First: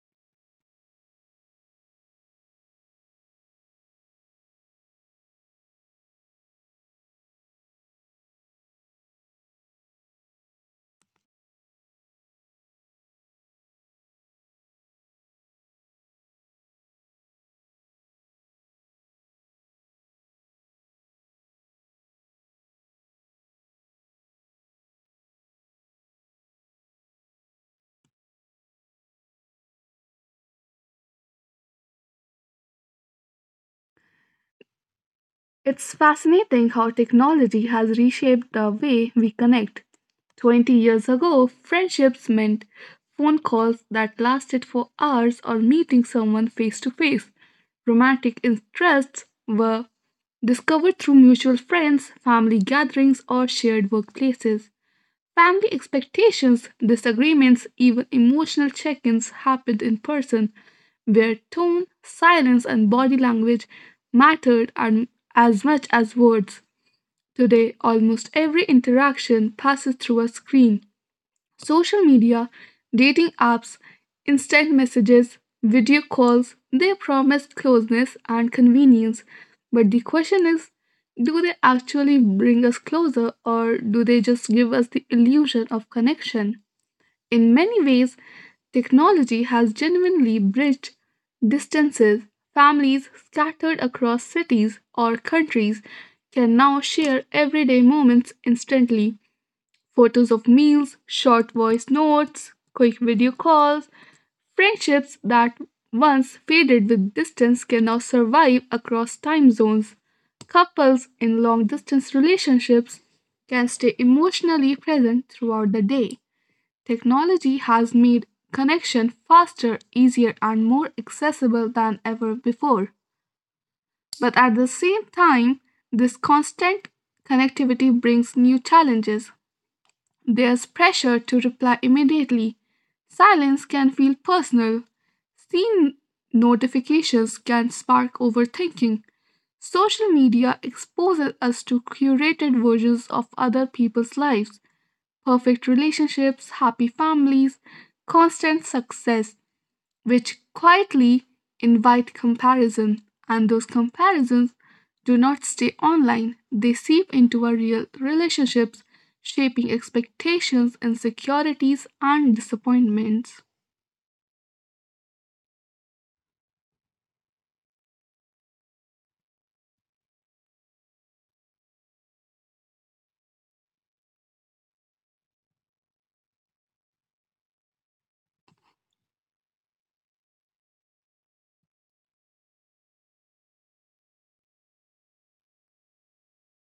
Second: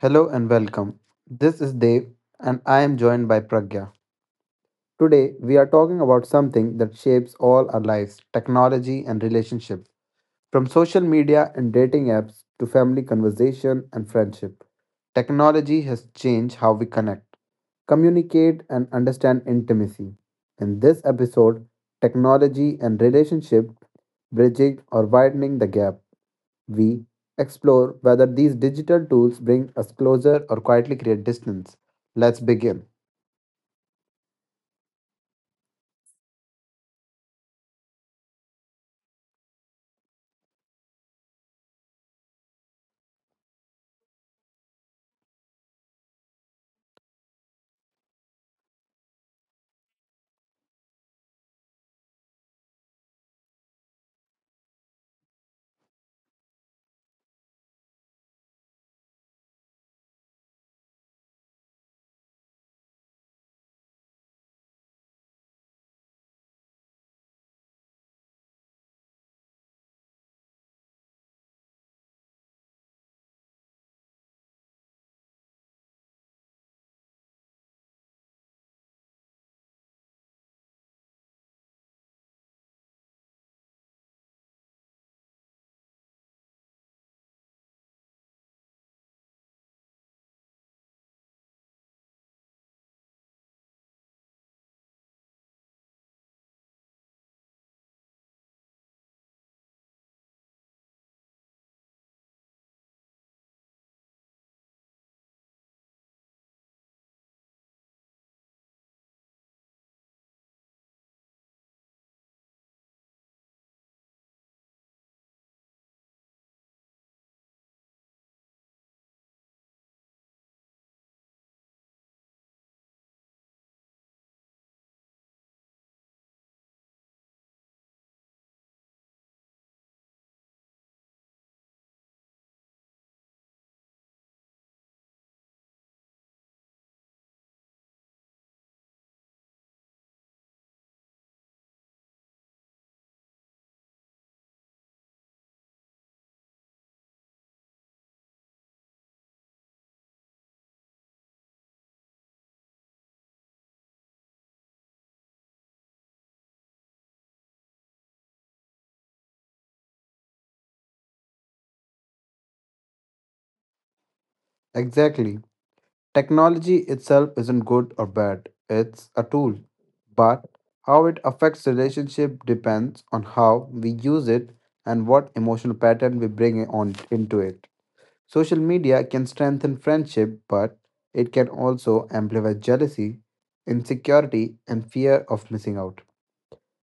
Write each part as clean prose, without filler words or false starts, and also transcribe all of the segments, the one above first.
Hello and welcome. This is Dev and I am joined by Pragya. Today we are talking about something that shapes all our lives technology and relationships. From social media and dating apps to family conversation and friendship, technology has changed how we connect, communicate, and understand intimacy. In this episode, technology and relationship bridging or widening the gap. We explore whether these digital tools bring us closer or quietly create distance. Let's begin. It's fascinating how technology has reshaped the way we connect. 20 years ago, friendships meant phone calls that lasted for hours or meeting someone face to face. Romantic interests were discovered through mutual friends, family gatherings, or shared workplaces. Family expectations, disagreements, even emotional check ins happened in person, where tone, silence, and body language mattered and as much as words. Today, almost every interaction passes through a screen. Social media, dating apps, instant messages, video calls, they promise closeness and convenience. But the question is, do they actually bring us closer, or do they just give us the illusion of connection? In many ways, technology has genuinely bridged distances. Families scattered across cities or countries can now share everyday moments instantly. Photos of meals, short voice notes, quick video calls, friendships that once faded with distance can now survive across time zones. Couples in long distance relationships can stay emotionally present throughout the day. Technology has made connection faster, easier, and more accessible than ever before. But at the same time, this constant connectivity brings new challenges. There's pressure to reply immediately. Silence can feel personal. Seen notifications can spark overthinking. Social media exposes us to curated versions of other people's lives, perfect relationships, happy families, constant success, which quietly invite comparison. And those comparisons do not stay online. They seep into our real relationships, shaping expectations, insecurities, and disappointments. Exactly. Technology itself isn't good or bad, it's a tool. But how it affects relationship depends on how we use it and what emotional pattern we bring on into it. Social media can strengthen friendship, but it can also amplify jealousy, insecurity, and fear of missing out.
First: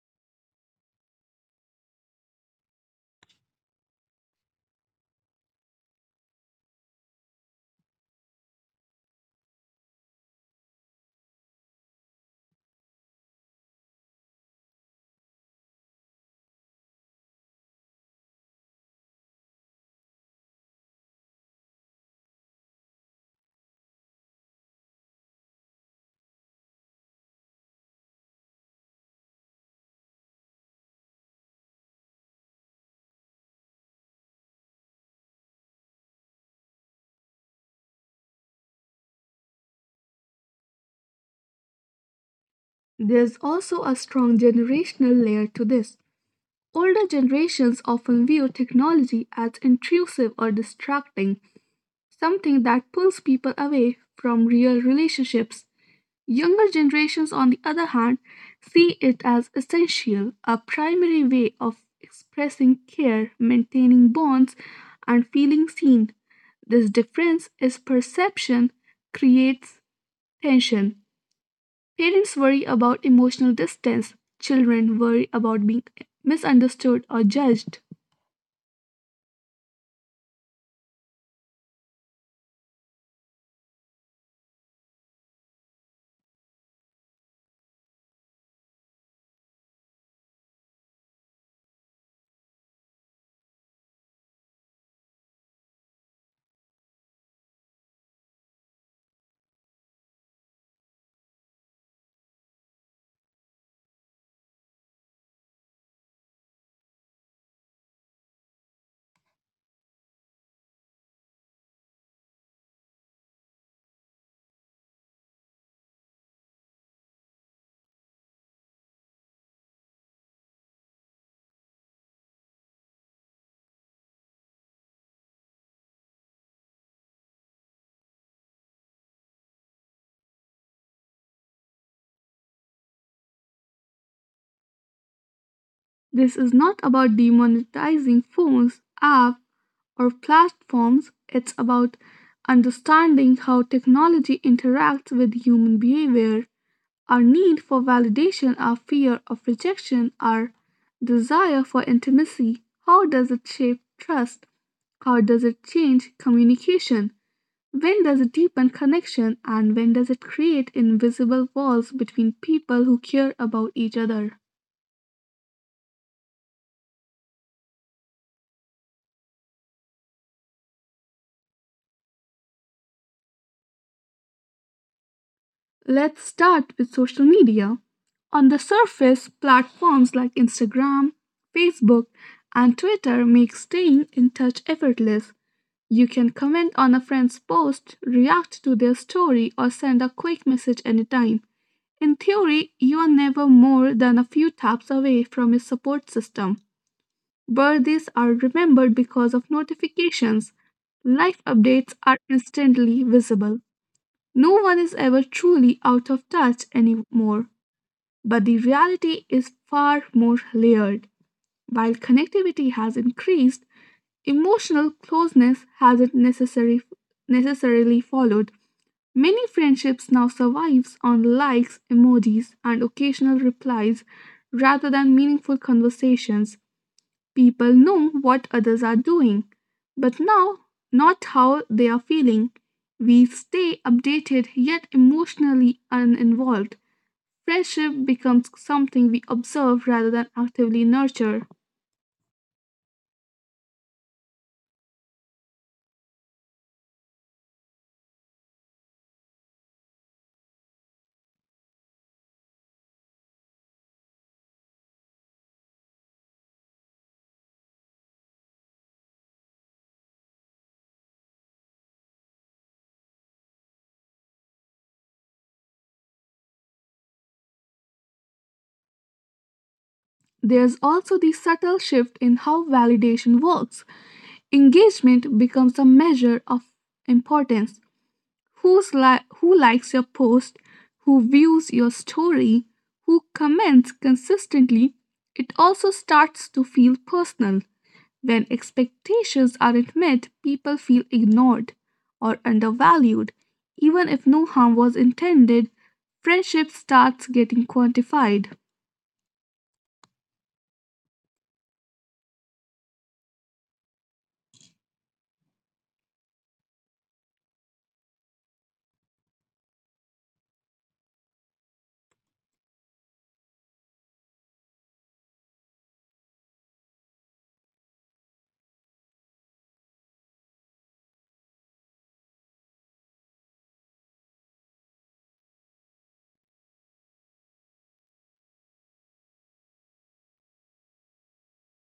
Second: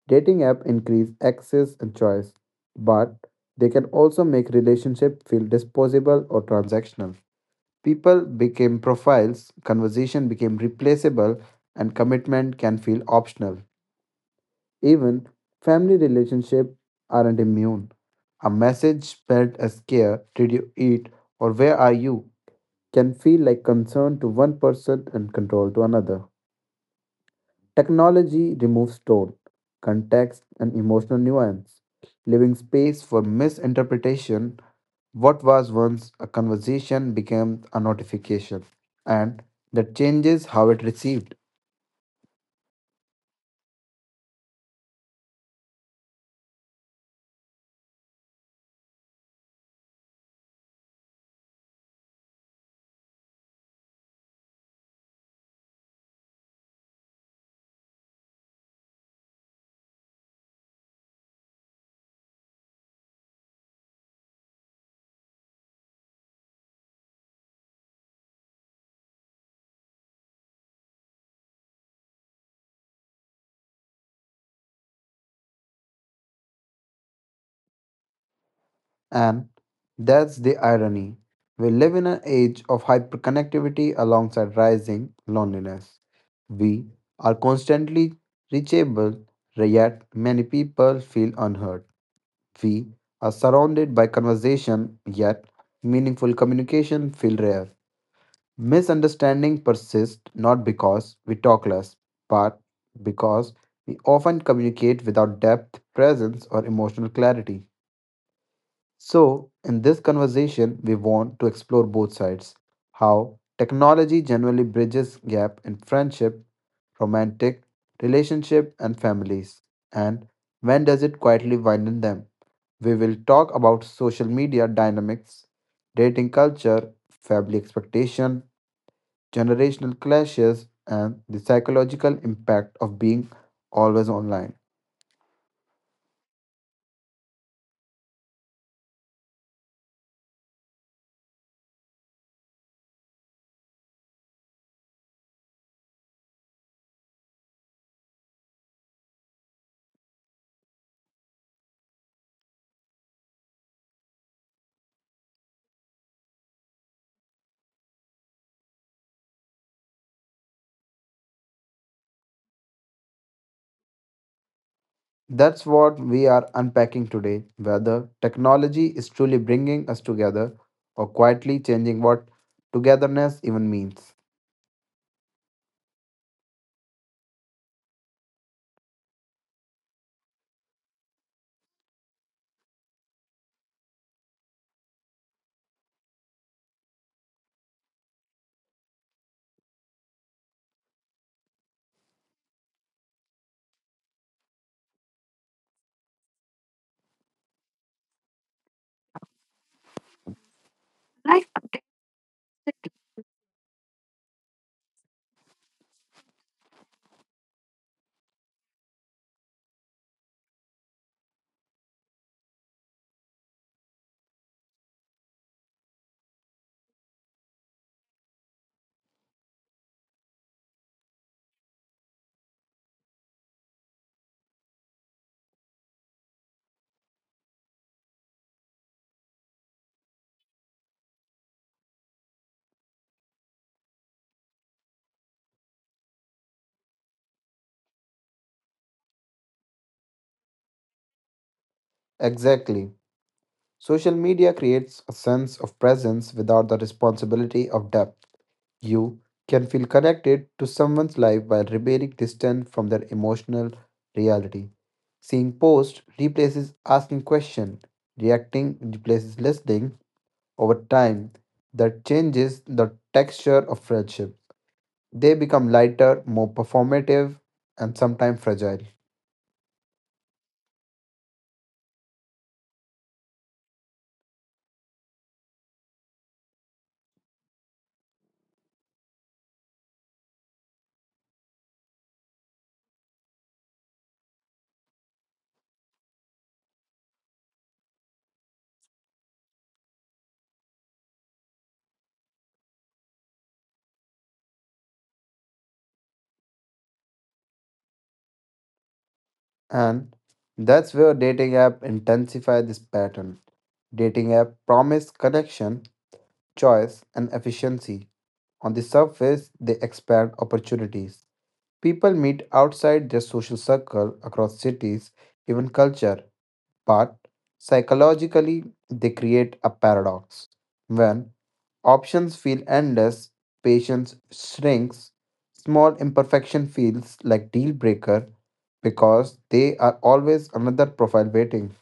Dating app increase access and choice, but they can also make relationship feel disposable or transactional. People became profiles, conversation became replaceable, and commitment can feel optional. Even family relationships aren't immune. A message spelled as care, did you eat, or where are you, can feel like concern to one person and control to another. Technology removes tone, context, and emotional nuance, leaving space for misinterpretation. What was once a conversation became a notification, and that changes how it received. There's also a strong generational layer to this. Older generations often view technology as intrusive or distracting, something that pulls people away from real relationships. Younger generations, on the other hand, see it as essential, a primary way of expressing care, maintaining bonds, and feeling seen. This difference is perception creates tension. Parents worry about emotional distance, children worry about being misunderstood or judged. And that's the irony. We live in an age of hyperconnectivity alongside rising loneliness. We are constantly reachable, yet many people feel unheard. We are surrounded by conversation, yet meaningful communication feels rare. Misunderstanding persist not because we talk less, but because we often communicate without depth, presence, or emotional clarity. So, in this conversation, we want to explore both sides how technology generally bridges gap in friendship, romantic, relationship and families and when does it quietly widen them? We will talk about social media dynamics, dating culture, family expectation, generational clashes and the psychological impact of being always online. This is not about demonetizing phones, apps, or platforms. It's about understanding how technology interacts with human behavior. Our need for validation, our fear of rejection, our desire for intimacy. How does it shape trust? How does it change communication? When does it deepen connection, and when does it create invisible walls between people who care about each other? That's what we are unpacking today whether technology is truly bringing us together or quietly changing what togetherness even means. Let's start with social media. On the surface, platforms like Instagram, Facebook, and Twitter make staying in touch effortless. You can comment on a friend's post, react to their story, or send a quick message anytime. In theory, you are never more than a few taps away from your support system. Birthdays are remembered because of notifications. Life updates are instantly visible. No one is ever truly out of touch anymore, but the reality is far more layered. While connectivity has increased, emotional closeness hasn't necessarily followed. Many friendships now survives on likes, emojis, and occasional replies rather than meaningful conversations. People know what others are doing, but now not how they are feeling. We stay updated yet emotionally uninvolved. Friendship becomes something we observe rather than actively nurture. Exactly. Social media creates a sense of presence without the responsibility of depth. You can feel connected to someone's life while remaining distant from their emotional reality. Seeing posts replaces asking questions. Reacting replaces listening, over time that changes the texture of friendships. They become lighter, more performative, and sometimes fragile. There's also the subtle shift in how validation works. Engagement becomes a measure of importance, who likes your post, who views your story, who comments consistently. It also starts to feel personal. When expectations aren't met, people feel ignored or undervalued. Even if no harm was intended, friendship starts getting quantified. And that's where dating app intensify this pattern. Dating app promise connection, choice, and efficiency. On the surface, they expand opportunities. People meet outside their social circle across cities, even culture, but psychologically, they create a paradox. When options feel endless, patience shrinks, small imperfection feels like deal breaker because they are always another profile waiting.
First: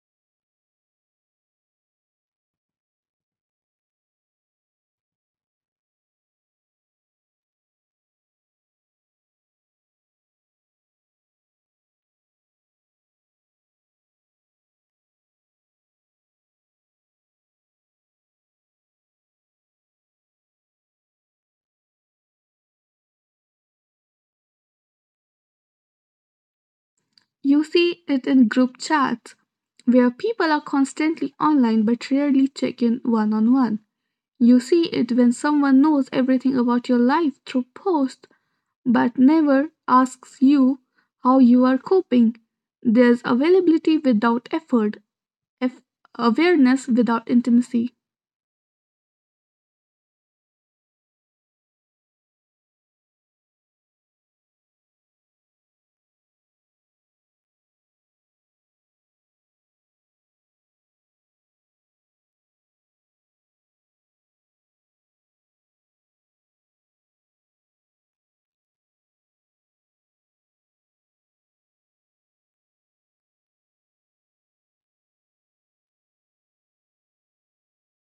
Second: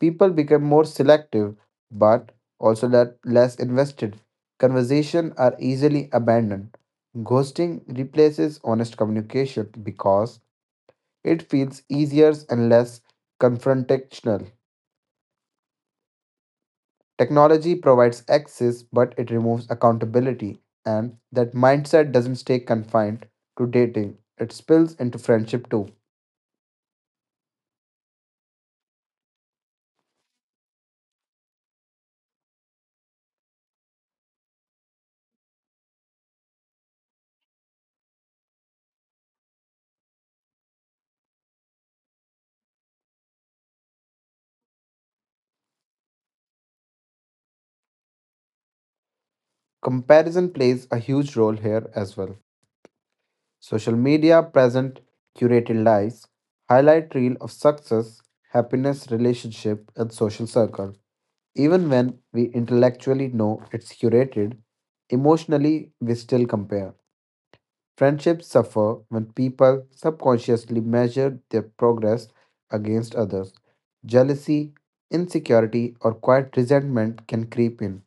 People become more selective but also less invested. Conversation are easily abandoned. Ghosting replaces honest communication because it feels easier and less confrontational. Technology provides access, but it removes accountability, and that mindset doesn't stay confined to dating, it spills into friendship too. You see it in group chats where people are constantly online but rarely check in one on one. You see it when someone knows everything about your life through posts but never asks you how you are coping. There's availability without effort, eff- awareness without intimacy. Comparison plays a huge role here as well. Social media present curated lives, highlight reel of success, happiness, relationship, and social circle. Even when we intellectually know it's curated, emotionally we still compare. Friendships suffer when people subconsciously measure their progress against others. Jealousy, insecurity, or quiet resentment can creep in,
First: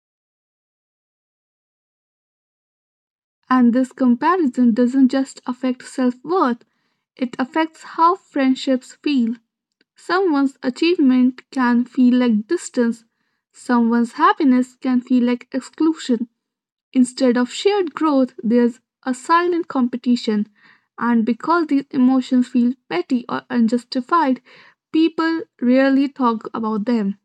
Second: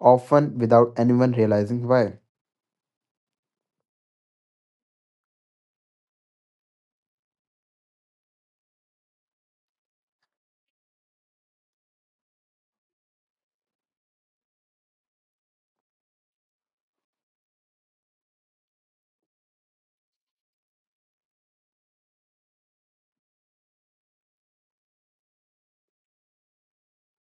often without anyone realizing why. And this comparison doesn't just affect self worth, it affects how friendships feel. Someone's achievement can feel like distance, someone's happiness can feel like exclusion. Instead of shared growth, there's a silent competition, and because these emotions feel petty or unjustified, people rarely talk about them.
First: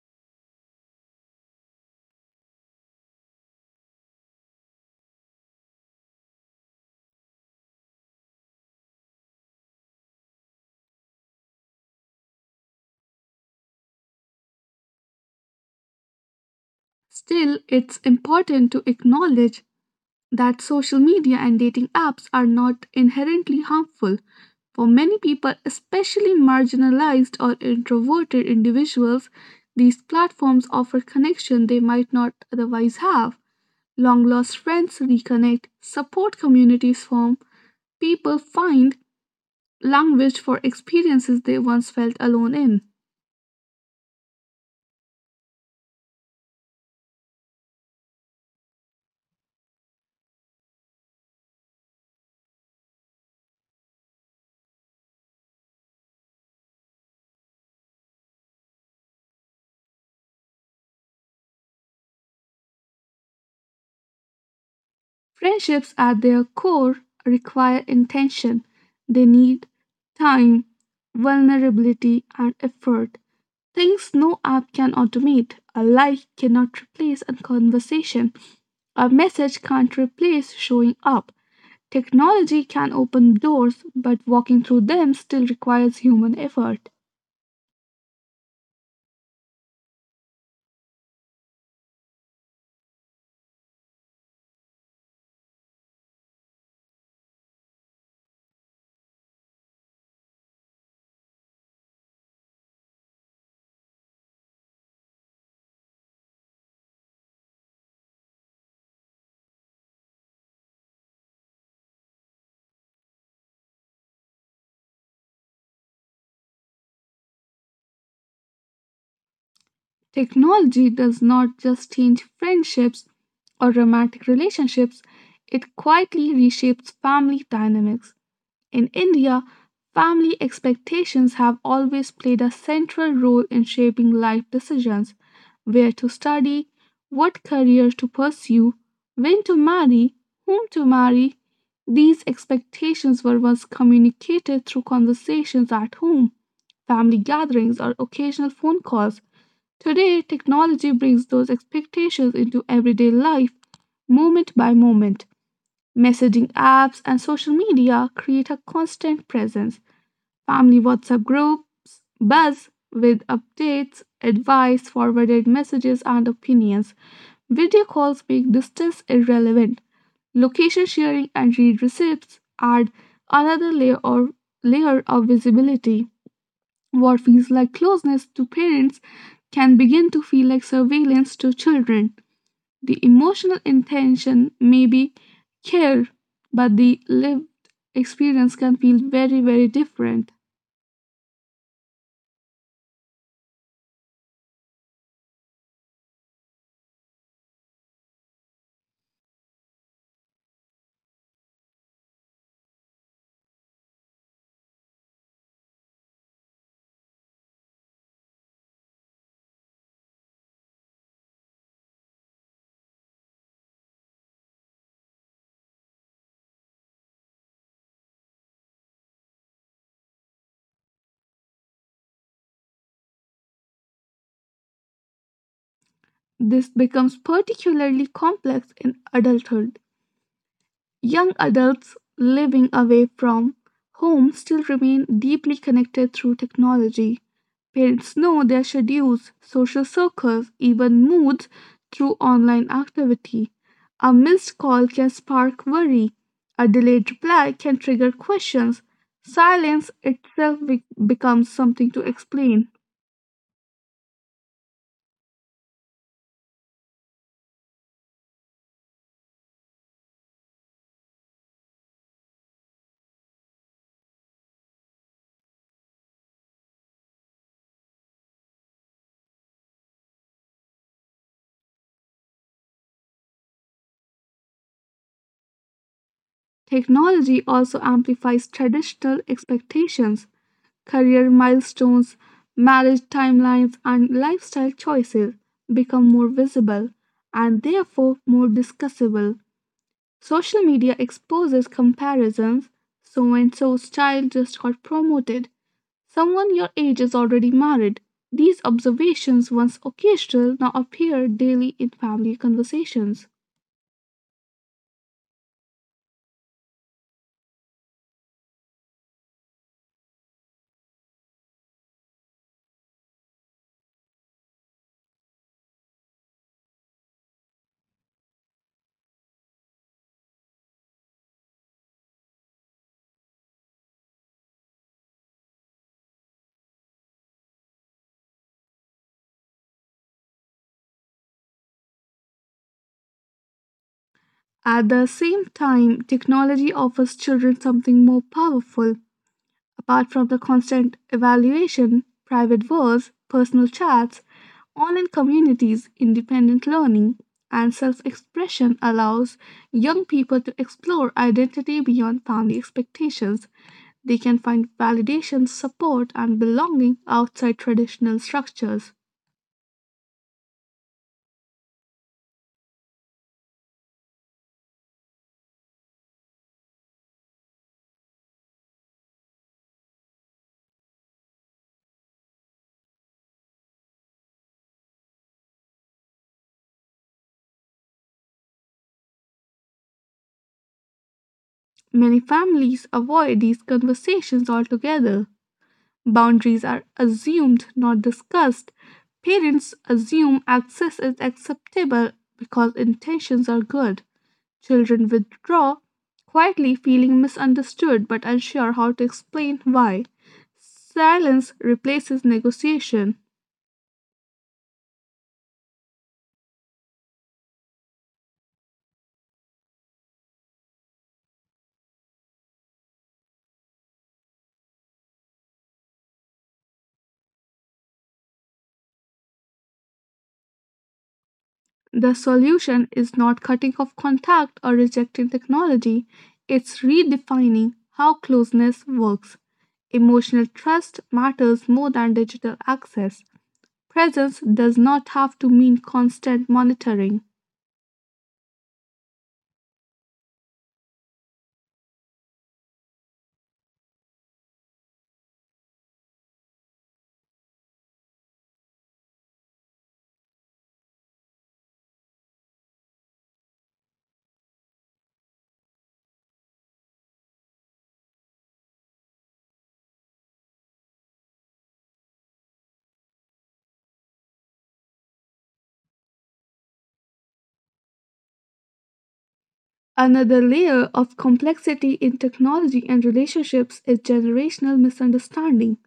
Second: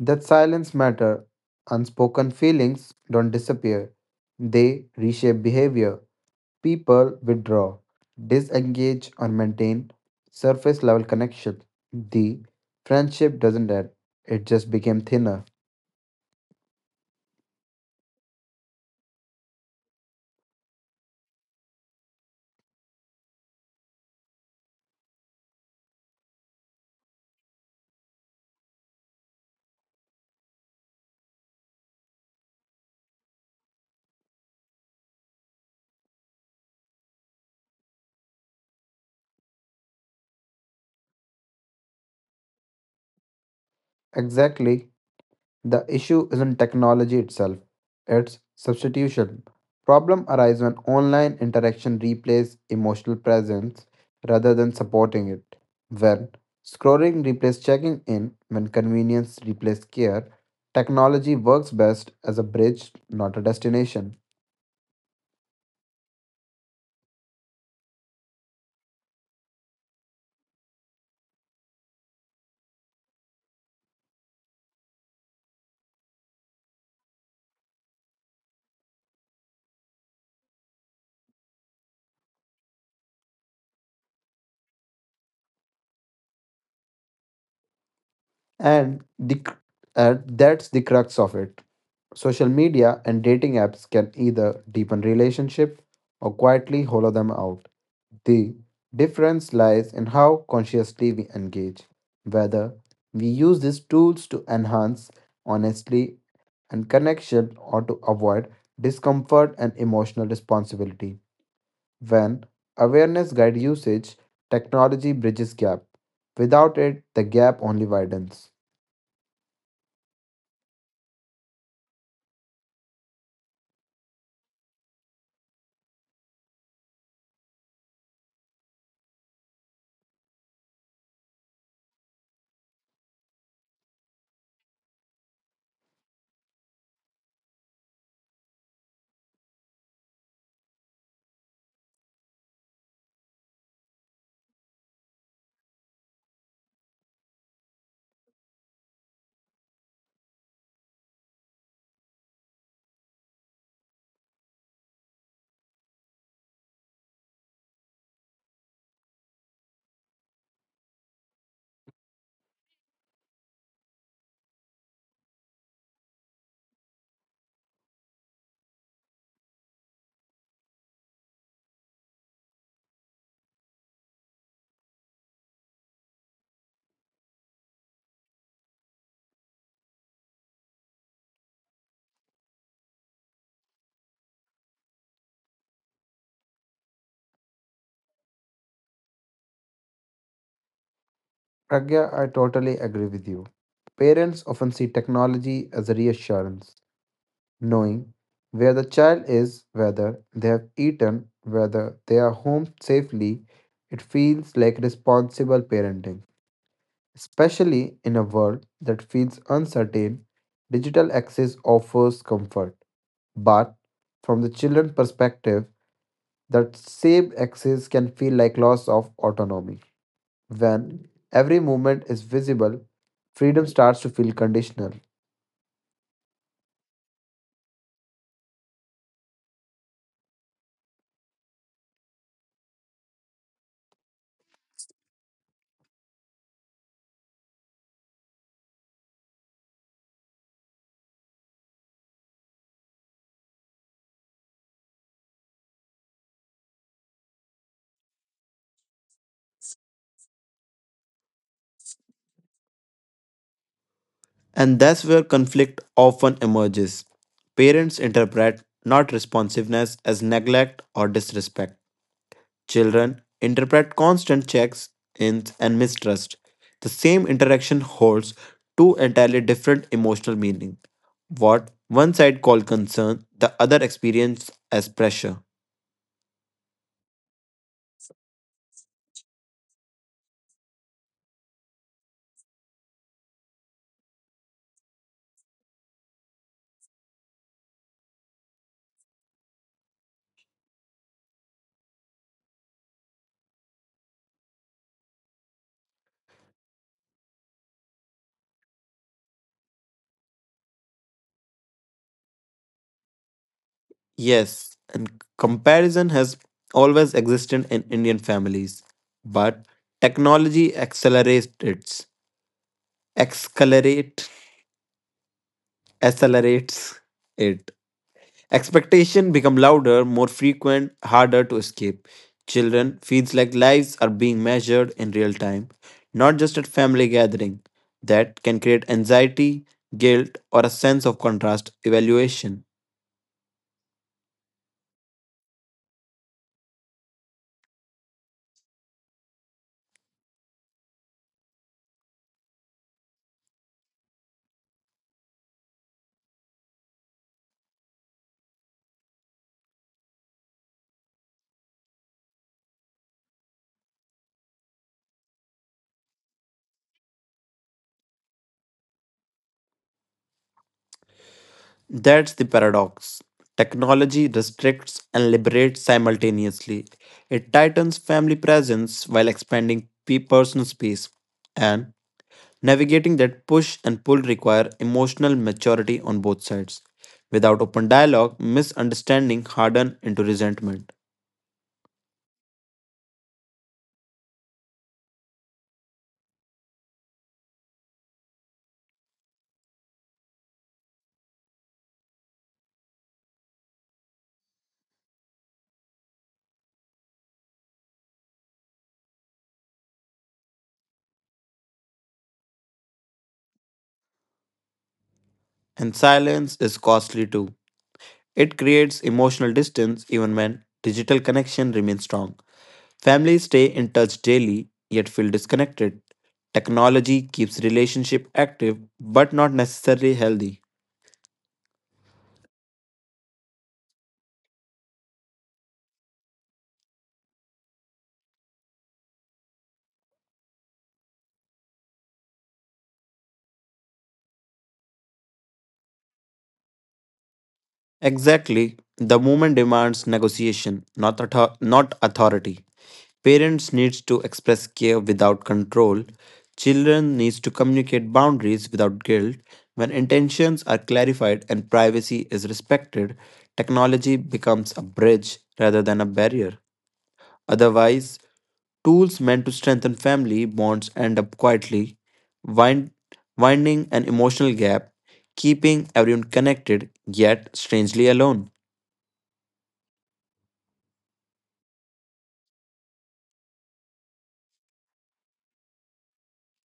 That silence matter, unspoken feelings don't disappear. They reshape behavior. People withdraw, disengage, or maintain surface level connection. The friendship doesn't end, it just became thinner. Still, it's important to acknowledge that social media and dating apps are not inherently harmful. For many people, especially marginalized or introverted individuals, these platforms offer connection they might not otherwise have. Long lost friends reconnect, support communities form, people find language for experiences they once felt alone in. Exactly. The issue isn't technology itself, it's substitution. Problem arise when online interaction replaces emotional presence rather than supporting it. When scrolling replaces checking in, when convenience replaces care, technology works best as a bridge, not a destination. Friendships at their core require intention. They need time, vulnerability, and effort. Things no app can automate. A like cannot replace a conversation. A message can't replace showing up. Technology can open doors, but walking through them still requires human effort. And the cr- and that's the crux of it. Social media and dating apps can either deepen relationship or quietly hollow them out. The difference lies in how consciously we engage, whether we use these tools to enhance honestly and connection or to avoid discomfort and emotional responsibility. When awareness guides usage, technology bridges gap. Without it, the gap only widens. Technology does not just change friendships or romantic relationships, it quietly reshapes family dynamics. In India, family expectations have always played a central role in shaping life decisions, where to study, what career to pursue, when to marry, whom to marry. These expectations were once communicated through conversations at home, family gatherings, or occasional phone calls. Today, technology brings those expectations into everyday life, moment by moment. Messaging apps and social media create a constant presence. Family WhatsApp groups buzz with updates, advice, forwarded messages, and opinions. Video calls make distance irrelevant. Location sharing and read receipts add another layer of visibility. What feels like closeness to parents can begin to feel like surveillance to children. The emotional intention may be care, but the lived experience can feel very, very different. Pragya, I totally agree with you. Parents often see technology as a reassurance knowing where the child is, whether they have eaten, whether they are home safely, it feels like responsible parenting. Especially in a world that feels uncertain, digital access offers comfort. But from the children's perspective, that same access can feel like loss of autonomy. When every movement is visible, freedom starts to feel conditional. This becomes particularly complex in adulthood. Young adults living away from home still remain deeply connected through technology. Parents know their schedules, social circles, even moods through online activity. A missed call can spark worry. A delayed reply can trigger questions. Silence itself becomes something to explain. And that's where conflict often emerges. Parents interpret not responsiveness as neglect or disrespect. Children interpret constant checks ins and mistrust. The same interaction holds two entirely different emotional meaning. What one side called concern, the other experience as pressure. Technology also amplifies traditional expectations. Career milestones, marriage timelines, and lifestyle choices become more visible and therefore more discussable. Social media exposes comparisons. So and so's child just got promoted. Someone your age is already married. These observations, once occasional, now appear daily in family conversations. Yes, and comparison has always existed in Indian families, but technology accelerates it. Accelerate Accelerates it. Expectation become louder, more frequent, harder to escape. Children feels like lives are being measured in real time, not just at family gathering. That can create anxiety, guilt, or a sense of contrast evaluation. At the same time, technology offers children something more powerful. Apart from the constant evaluation, private wars, personal chats, online communities, independent learning, and self expression allows young people to explore identity beyond family expectations. They can find validation, support, and belonging outside traditional structures. That's the paradox. Technology restricts and liberates simultaneously. It tightens family presence while expanding personal space. And navigating that push and pull require emotional maturity on both sides. Without open dialogue, misunderstanding harden into resentment. Many families avoid these conversations altogether. Boundaries are assumed, not discussed. Parents assume access is acceptable because intentions are good. Children withdraw, quietly feeling misunderstood but unsure how to explain why. Silence replaces negotiation. And silence is costly too. It creates emotional distance even when digital connection remains strong. Families stay in touch daily yet feel disconnected. Technology keeps relationship active but not necessarily healthy. The solution is not cutting off contact or rejecting technology, it's redefining how closeness works. Emotional trust matters more than digital access. Presence does not have to mean constant monitoring. Exactly. The movement demands negotiation, not authority. Parents need to express care without control. Children need to communicate boundaries without guilt. When intentions are clarified and privacy is respected, technology becomes a bridge rather than a barrier. Otherwise, tools meant to strengthen family bonds end up quietly wind- winding an emotional gap, keeping everyone connected yet strangely alone. Another layer of complexity in technology and relationships is generational misunderstanding.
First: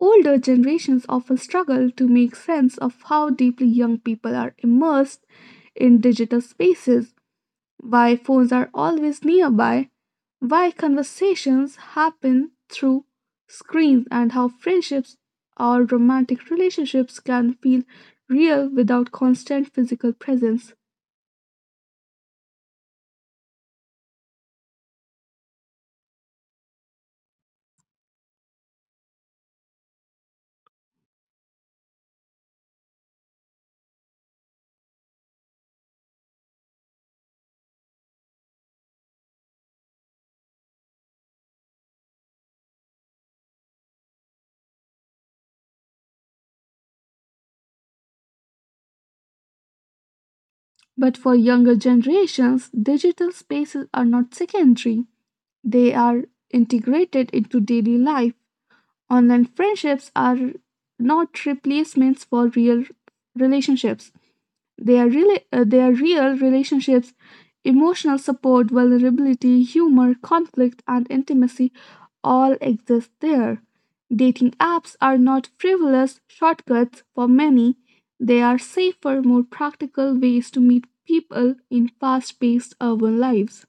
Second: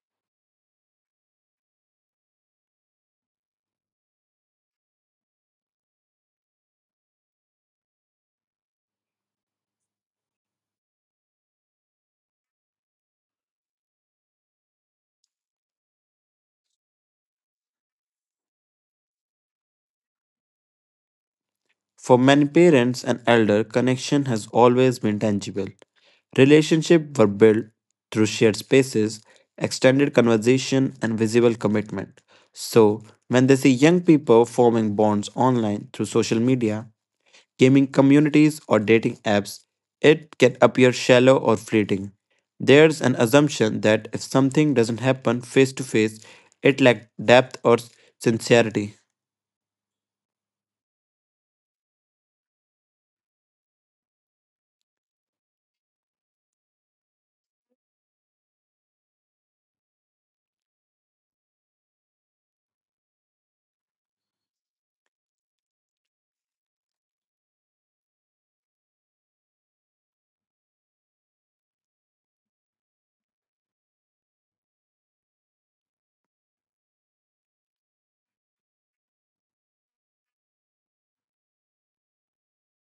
Older generations often struggle to make sense of how deeply young people are immersed in digital spaces, why phones are always nearby, why conversations happen through screens, and how friendships or romantic relationships can feel real without constant physical presence. For many parents and elder, connection has always been tangible. Relationships were built through shared spaces, extended conversation, and visible commitment. So, when they see young people forming bonds online through social media, gaming communities, or dating apps, it can appear shallow or fleeting. There's an assumption that if something doesn't happen face to face, it lacks depth or sincerity. But for younger generations, digital spaces are not secondary, they are integrated into daily life. Online friendships are not replacements for real relationships. They are real relationships, emotional support, vulnerability, humor, conflict, and intimacy all exist there. Dating apps are not frivolous shortcuts for many. They are safer, more practical ways to meet people in fast paced urban lives.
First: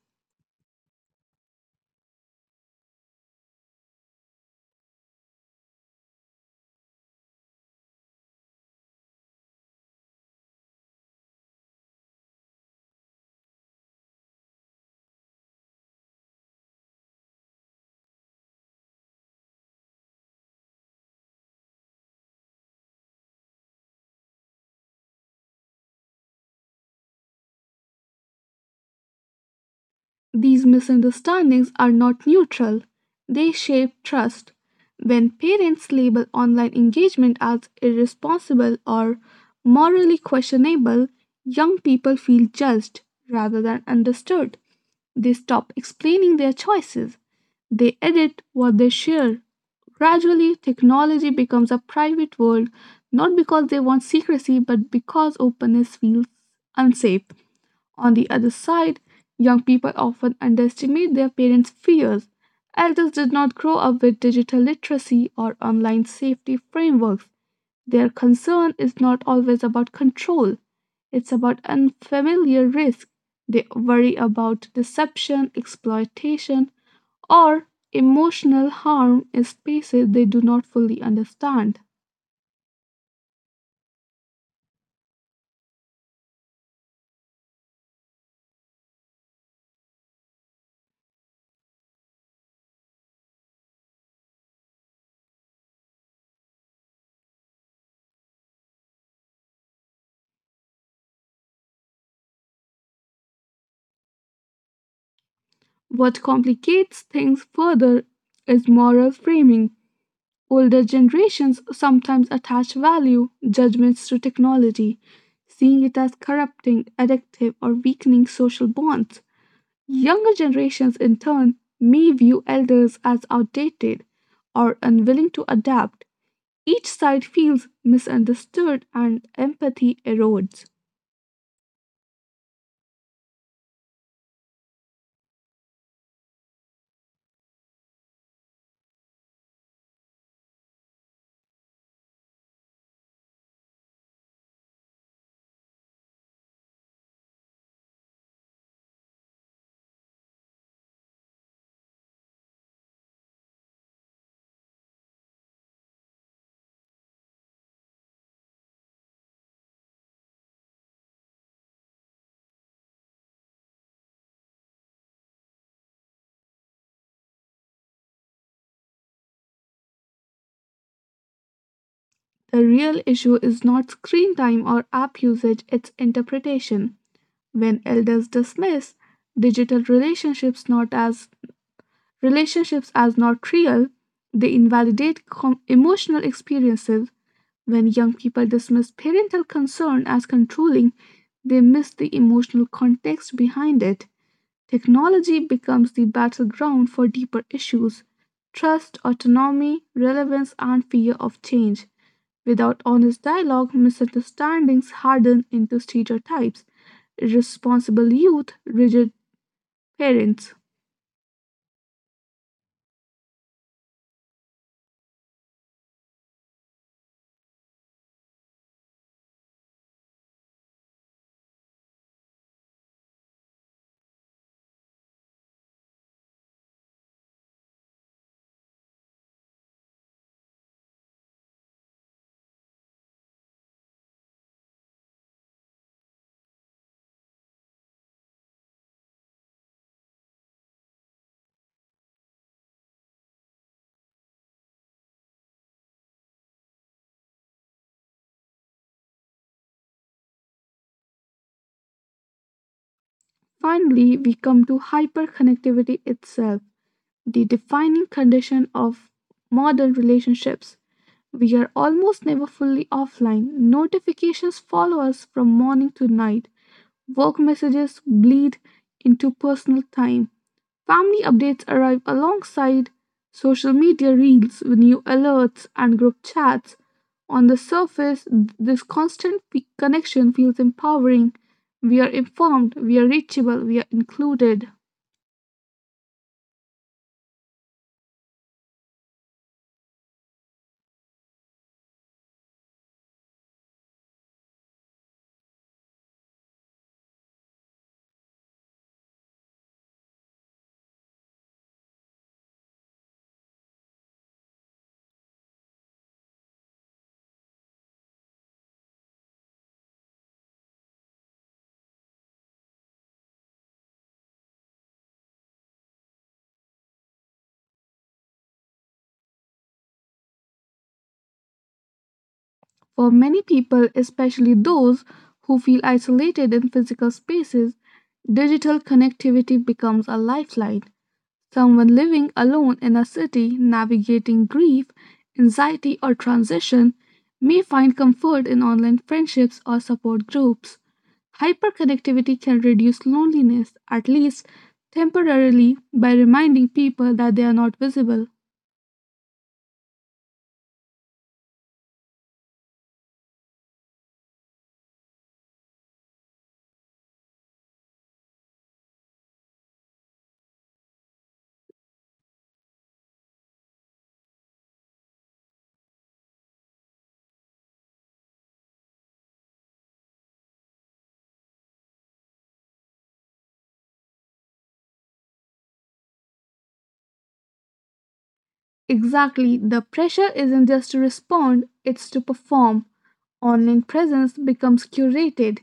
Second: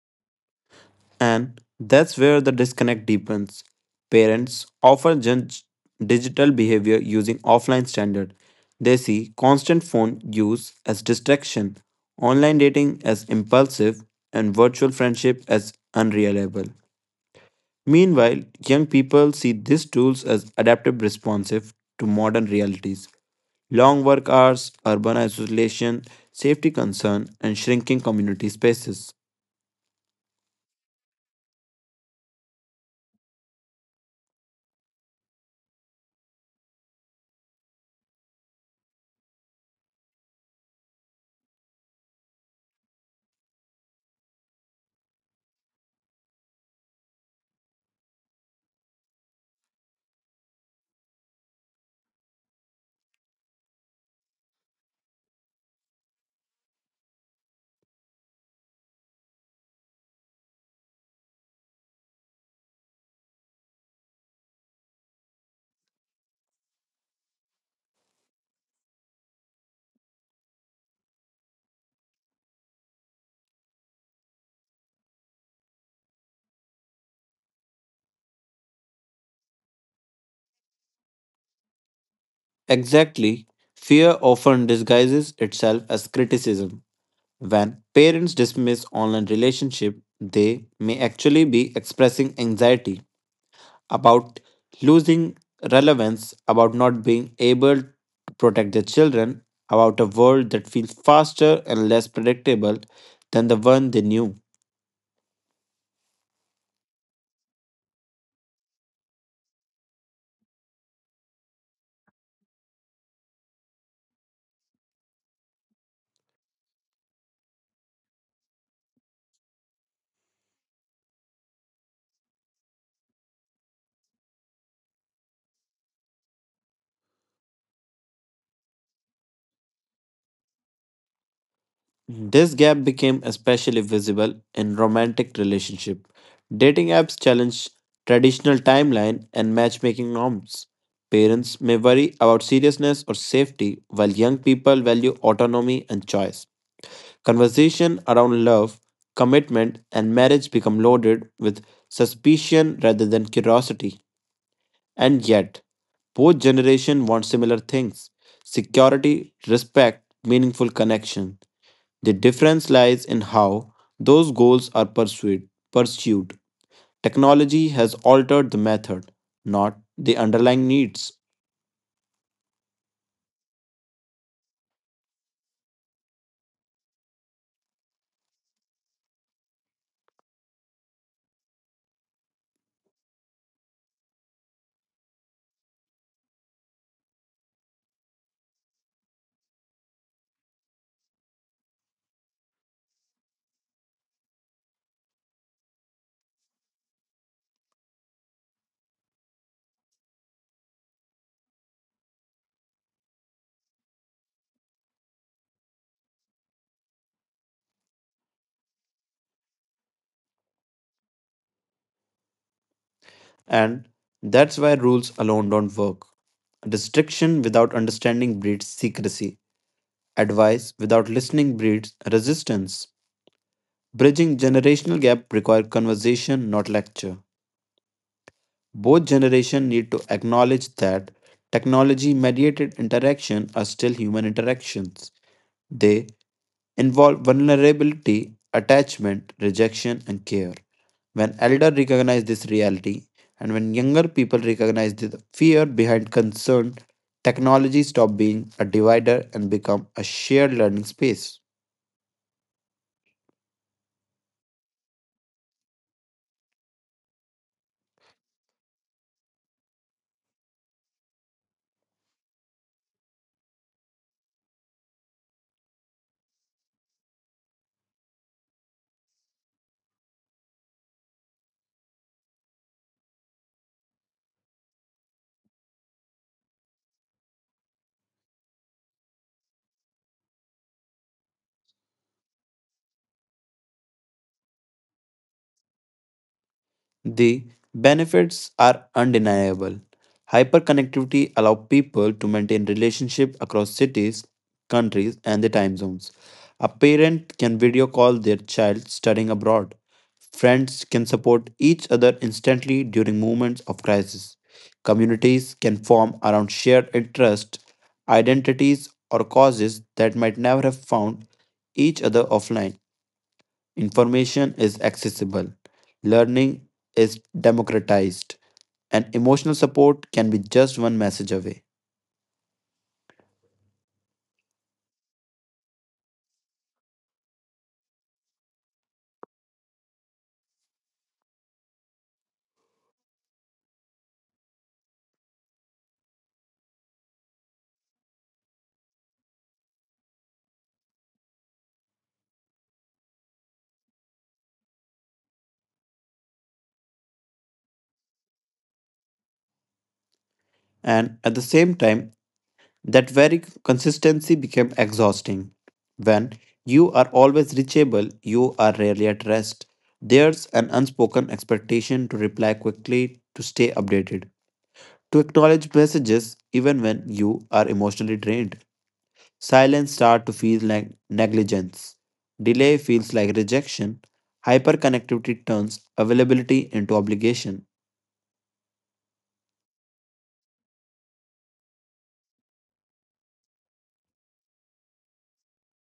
And that's where the disconnect deepens. Parents often judge digital behavior using offline standards. They see constant phone use as distraction, online dating as impulsive, and virtual friendship as unreliable. Meanwhile, young people see these tools as adaptive responsive to modern realities. Long work hours, urban isolation, safety concern, and shrinking community spaces. These misunderstandings are not neutral, they shape trust. When parents label online engagement as irresponsible or morally questionable, young people feel judged rather than understood. They stop explaining their choices. They edit what they share. Gradually, technology becomes a private world, not because they want secrecy, but because openness feels unsafe. On the other side, young people often underestimate their parents' fears. Elders did not grow up with digital literacy or online safety frameworks. Their concern is not always about control, it's about unfamiliar risk. They worry about deception, exploitation, or emotional harm in spaces they do not fully understand. Exactly. Fear often disguises itself as criticism. When parents dismiss online relationship, they may actually be expressing anxiety about losing relevance, about not being able to protect their children, about a world that feels faster and less predictable than the one they knew. What complicates things further is moral framing. Older generations sometimes attach value judgments to technology, seeing it as corrupting, addictive, or weakening social bonds. Younger generations, in turn, may view elders as outdated or unwilling to adapt. Each side feels misunderstood and empathy erodes. This gap became especially visible in romantic relationships. Dating apps challenge traditional timeline and matchmaking norms. Parents may worry about seriousness or safety, while young people value autonomy and choice. Conversation around love, commitment, and marriage become loaded with suspicion rather than curiosity. And yet, both generation want similar things: security, respect, meaningful connection. The difference lies in how those goals are pursued. Technology has altered the method, not the underlying needs. The real issue is not screen time or app usage, it's interpretation. When elders dismiss digital relationships not as relationships as not real, they invalidate emotional experiences. When young people dismiss parental concern as controlling, they miss the emotional context behind it. Technology becomes the battleground for deeper issues, trust, autonomy, relevance, and fear of change. Without honest dialogue, misunderstandings harden into stereotypes. Irresponsible youth, rigid parents. And that's why rules alone don't work. Restriction without understanding breeds secrecy. Advice without listening breeds resistance. Bridging generational gap requires conversation, not lecture. Both generations need to acknowledge that technology mediated interaction are still human interactions. They involve vulnerability, attachment, rejection, and care. When elder recognize this reality and when younger people recognize the fear behind concern, technology stop being a divider and become a shared learning space. Finally, we come to hyperconnectivity itself, the defining condition of modern relationships. We are almost never fully offline. Notifications follow us from morning to night. Work messages bleed into personal time. Family updates arrive alongside social media reels with new alerts and group chats. On the surface, this constant connection feels empowering. We are informed, we are reachable, we are included. The benefits are undeniable. Hyperconnectivity allows people to maintain relationships across cities, countries, and the time zones. A parent can video call their child studying abroad. Friends can support each other instantly during moments of crisis. Communities can form around shared interests, identities, or causes that might never have found each other offline. Information is accessible, learning is democratized, and emotional support can be just one message away. For many people, especially those who feel isolated in physical spaces, digital connectivity becomes a lifeline. Someone living alone in a city, navigating grief, anxiety, or transition may find comfort in online friendships or support groups. Hyperconnectivity can reduce loneliness, at least temporarily, by reminding people that they are not visible. And at the same time, that very consistency became exhausting. When you are always reachable, you are rarely at rest. There's an unspoken expectation to reply quickly, to stay updated, to acknowledge messages even when you are emotionally drained. Silence starts to feel like negligence. Delay feels like rejection. Hyperconnectivity turns availability into obligation. Exactly, the pressure isn't just to respond, it's to perform. Online presence becomes curated.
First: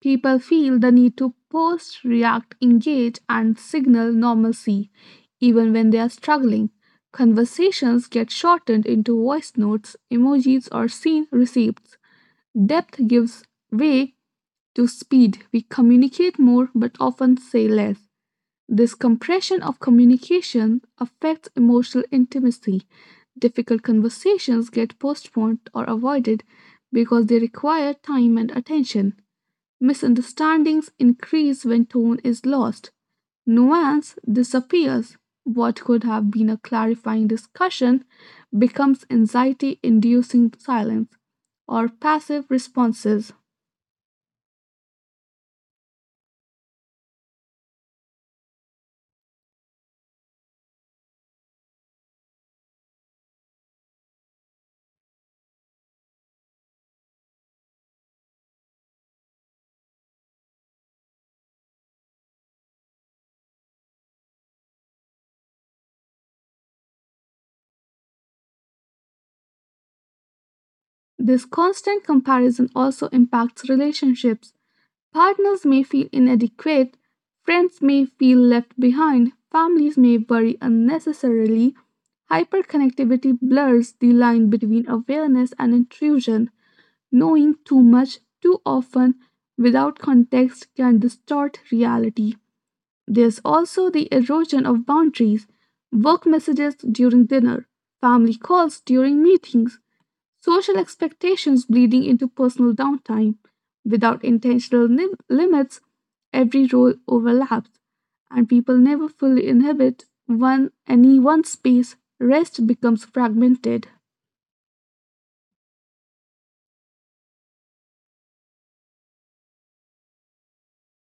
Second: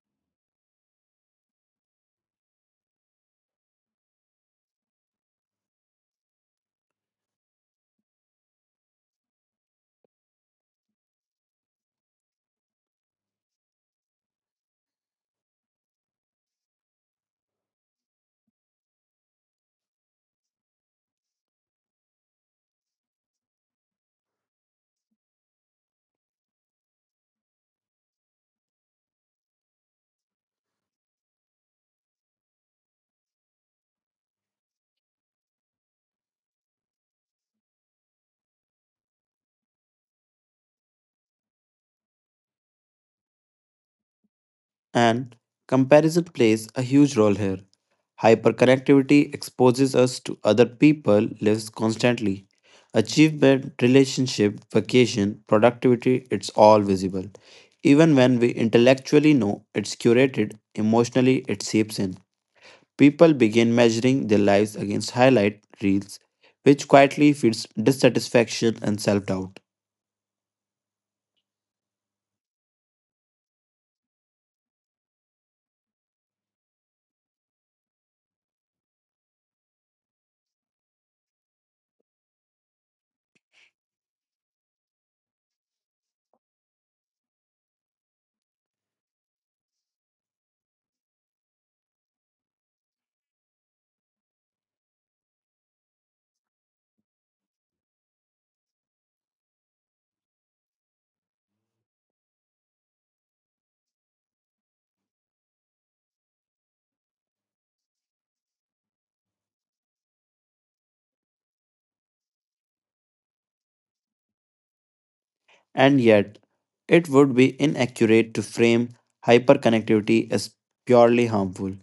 People feel the need to post, react, engage, and signal normalcy, even when they are struggling. Conversations get shortened into voice notes, emojis, or scene receipts. Depth gives way to speed. We communicate more but often say less. This compression of communication affects emotional intimacy. Difficult conversations get postponed or avoided because they require time and attention. Misunderstandings increase when tone is lost, nuance disappears, what could have been a clarifying discussion becomes anxiety inducing silence or passive responses. And comparison plays a huge role here. Hyperconnectivity exposes us to other people lives constantly. Achievement, relationship, vacation, productivity, it's all visible. Even when we intellectually know it's curated, emotionally it seeps in. People begin measuring their lives against highlight reels, which quietly feeds dissatisfaction and self doubt. This constant comparison also impacts relationships. Partners may feel inadequate, friends may feel left behind, families may worry unnecessarily. Hyperconnectivity blurs the line between awareness and intrusion. Knowing too much too often without context can distort reality. There's also the erosion of boundaries, work messages during dinner, family calls during meetings, social expectations bleeding into personal downtime. Without intentional limits, every role overlaps, and people never fully inhabit one any one space. Rest becomes fragmented. And yet, it would be inaccurate to frame hyperconnectivity as purely harmful.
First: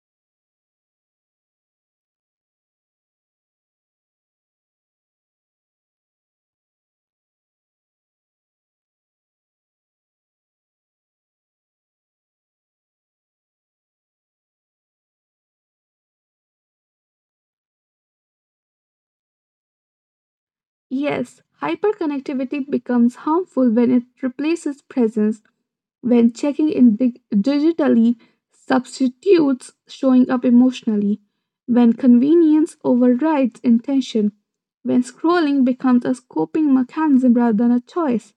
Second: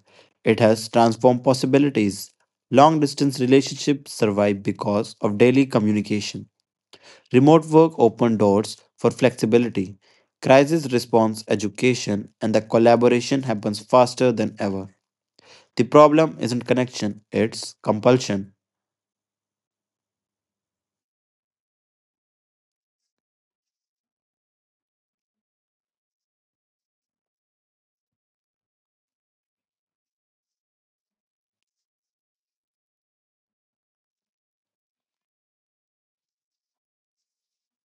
It has transformed possibilities. Long distance relationships survive because of daily communication. Remote work opened doors for flexibility. Crisis response education and the collaboration happens faster than ever. The problem isn't connection, it's compulsion, Yes, hyperconnectivity becomes harmful when it replaces presence, when checking in digitally substitutes showing up emotionally, when convenience overrides intention, when scrolling becomes a coping mechanism rather than a choice.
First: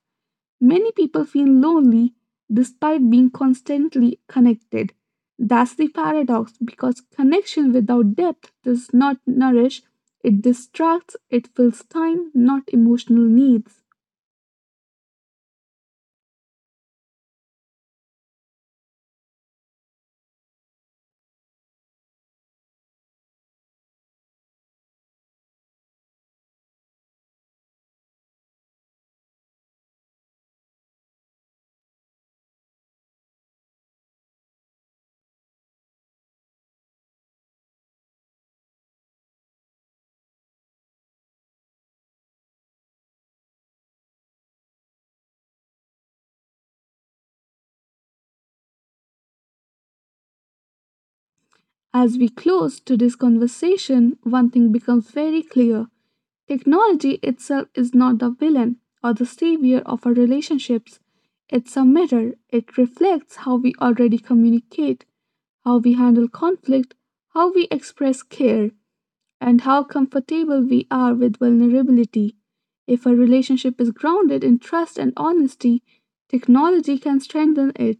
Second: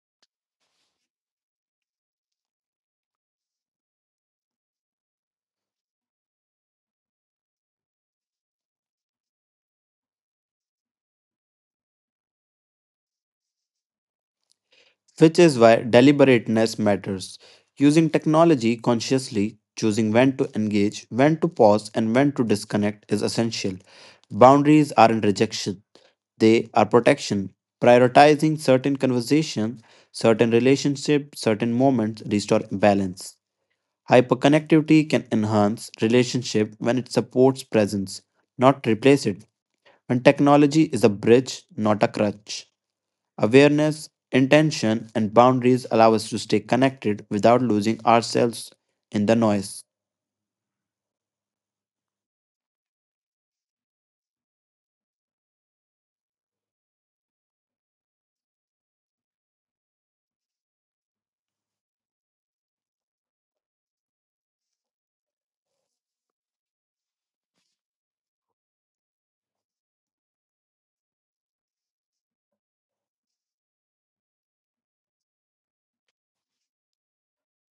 Many people feel lonely despite being constantly connected. That's the paradox because connection without depth does not nourish, it distracts, it fills time, not emotional needs. which is why deliberateness matters. Using technology consciously, choosing when to engage, when to pause, and when to disconnect is essential. Boundaries aren't rejection, they are protection. Prioritizing certain conversation, certain relationship, certain moments restore balance. Hyperconnectivity can enhance relationship when it supports presence, not replace it. When technology is a bridge, not a crutch. Awareness, intention, and boundaries allow us to stay connected without losing ourselves in the noise. As we close today's conversation, one thing becomes very clear, technology itself is not the villain or the savior of our relationships. It's a mirror, it reflects how we already communicate, how we handle conflict, how we express care, and how comfortable we are with vulnerability. If a relationship is grounded in trust and honesty, technology can strengthen it.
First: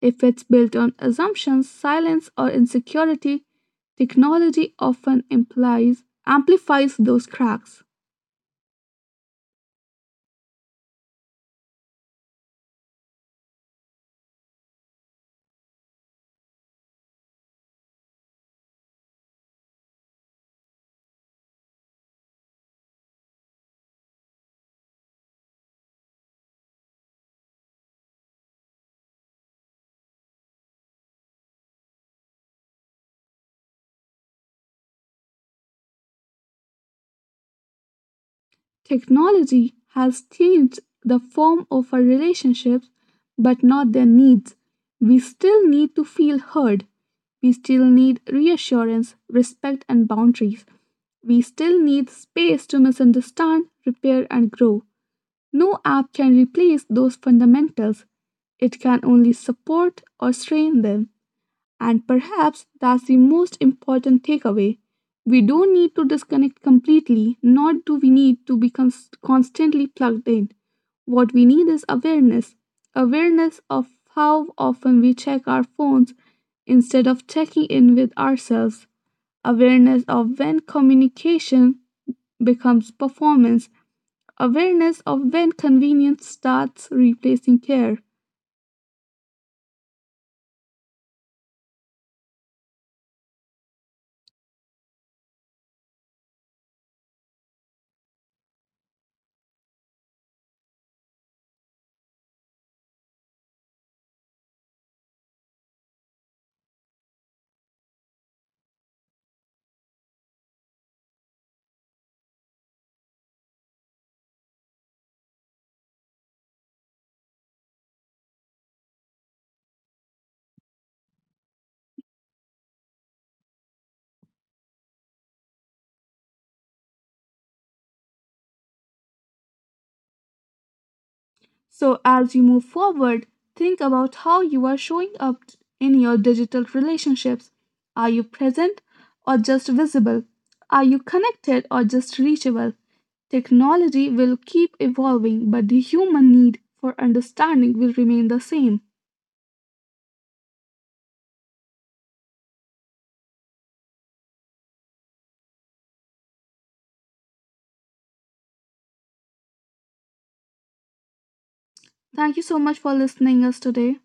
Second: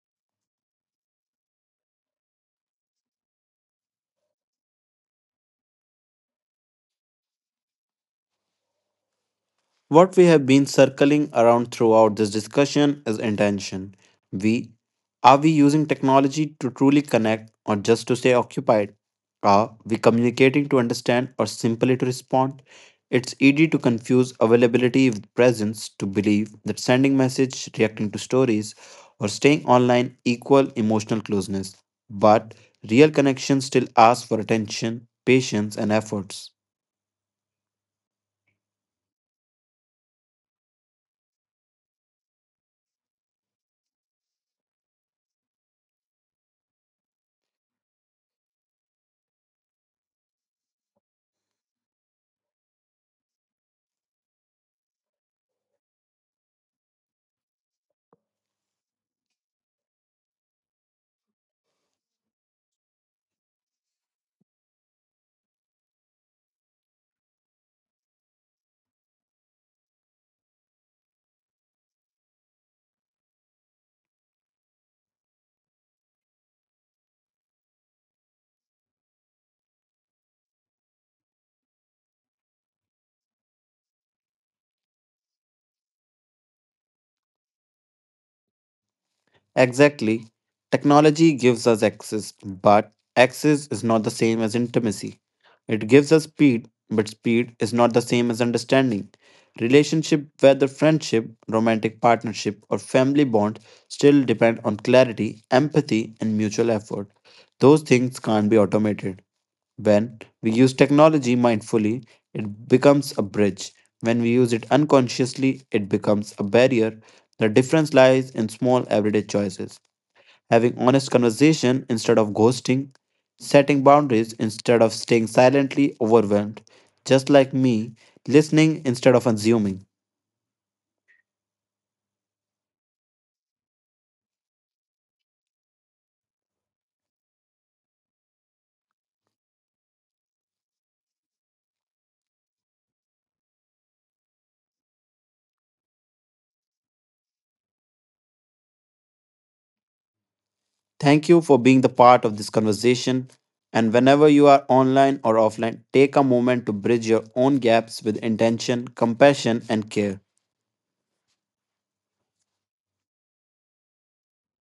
If it's built on assumptions, silence, or insecurity, technology often implies amplifies those cracks. What we have been circling around throughout this discussion is intention. We are we using technology to truly connect or just to stay occupied? Are we communicating to understand or simply to respond? It's easy to confuse availability with presence to believe that sending message, reacting to stories, or staying online equal emotional closeness. But real connection still asks for attention, patience, and efforts. Technology has changed the form of our relationships, but not their needs. We still need to feel heard. We still need reassurance, respect, and boundaries. We still need space to misunderstand, repair, and grow. No app can replace those fundamentals, it can only support or strain them. And perhaps that's the most important takeaway. We don't need to disconnect completely, nor do we need to be constantly plugged in. What we need is awareness, awareness of how often we check our phones instead of checking in with ourselves, awareness of when communication becomes performance, awareness of when convenience starts replacing care. Exactly. Technology gives us access, but access is not the same as intimacy. It gives us speed, but speed is not the same as understanding. Relationship, whether friendship, romantic partnership, or family bond, still depend on clarity, empathy, and mutual effort. Those things can't be automated. When we use technology mindfully, it becomes a bridge. When we use it unconsciously, it becomes a barrier. The difference lies in small everyday choices. Having honest conversation instead of ghosting, setting boundaries instead of staying silently overwhelmed, just like me, listening instead of assuming. So, as you move forward, think about how you are showing up in your digital relationships. Are you present or just visible? Are you connected or just reachable? Technology will keep evolving, but the human need for understanding will remain the same. Thank you for being the part of this conversation. And whenever you are online or offline, take a moment to bridge your own gaps with intention, compassion, and care. Thank you so much for listening us today.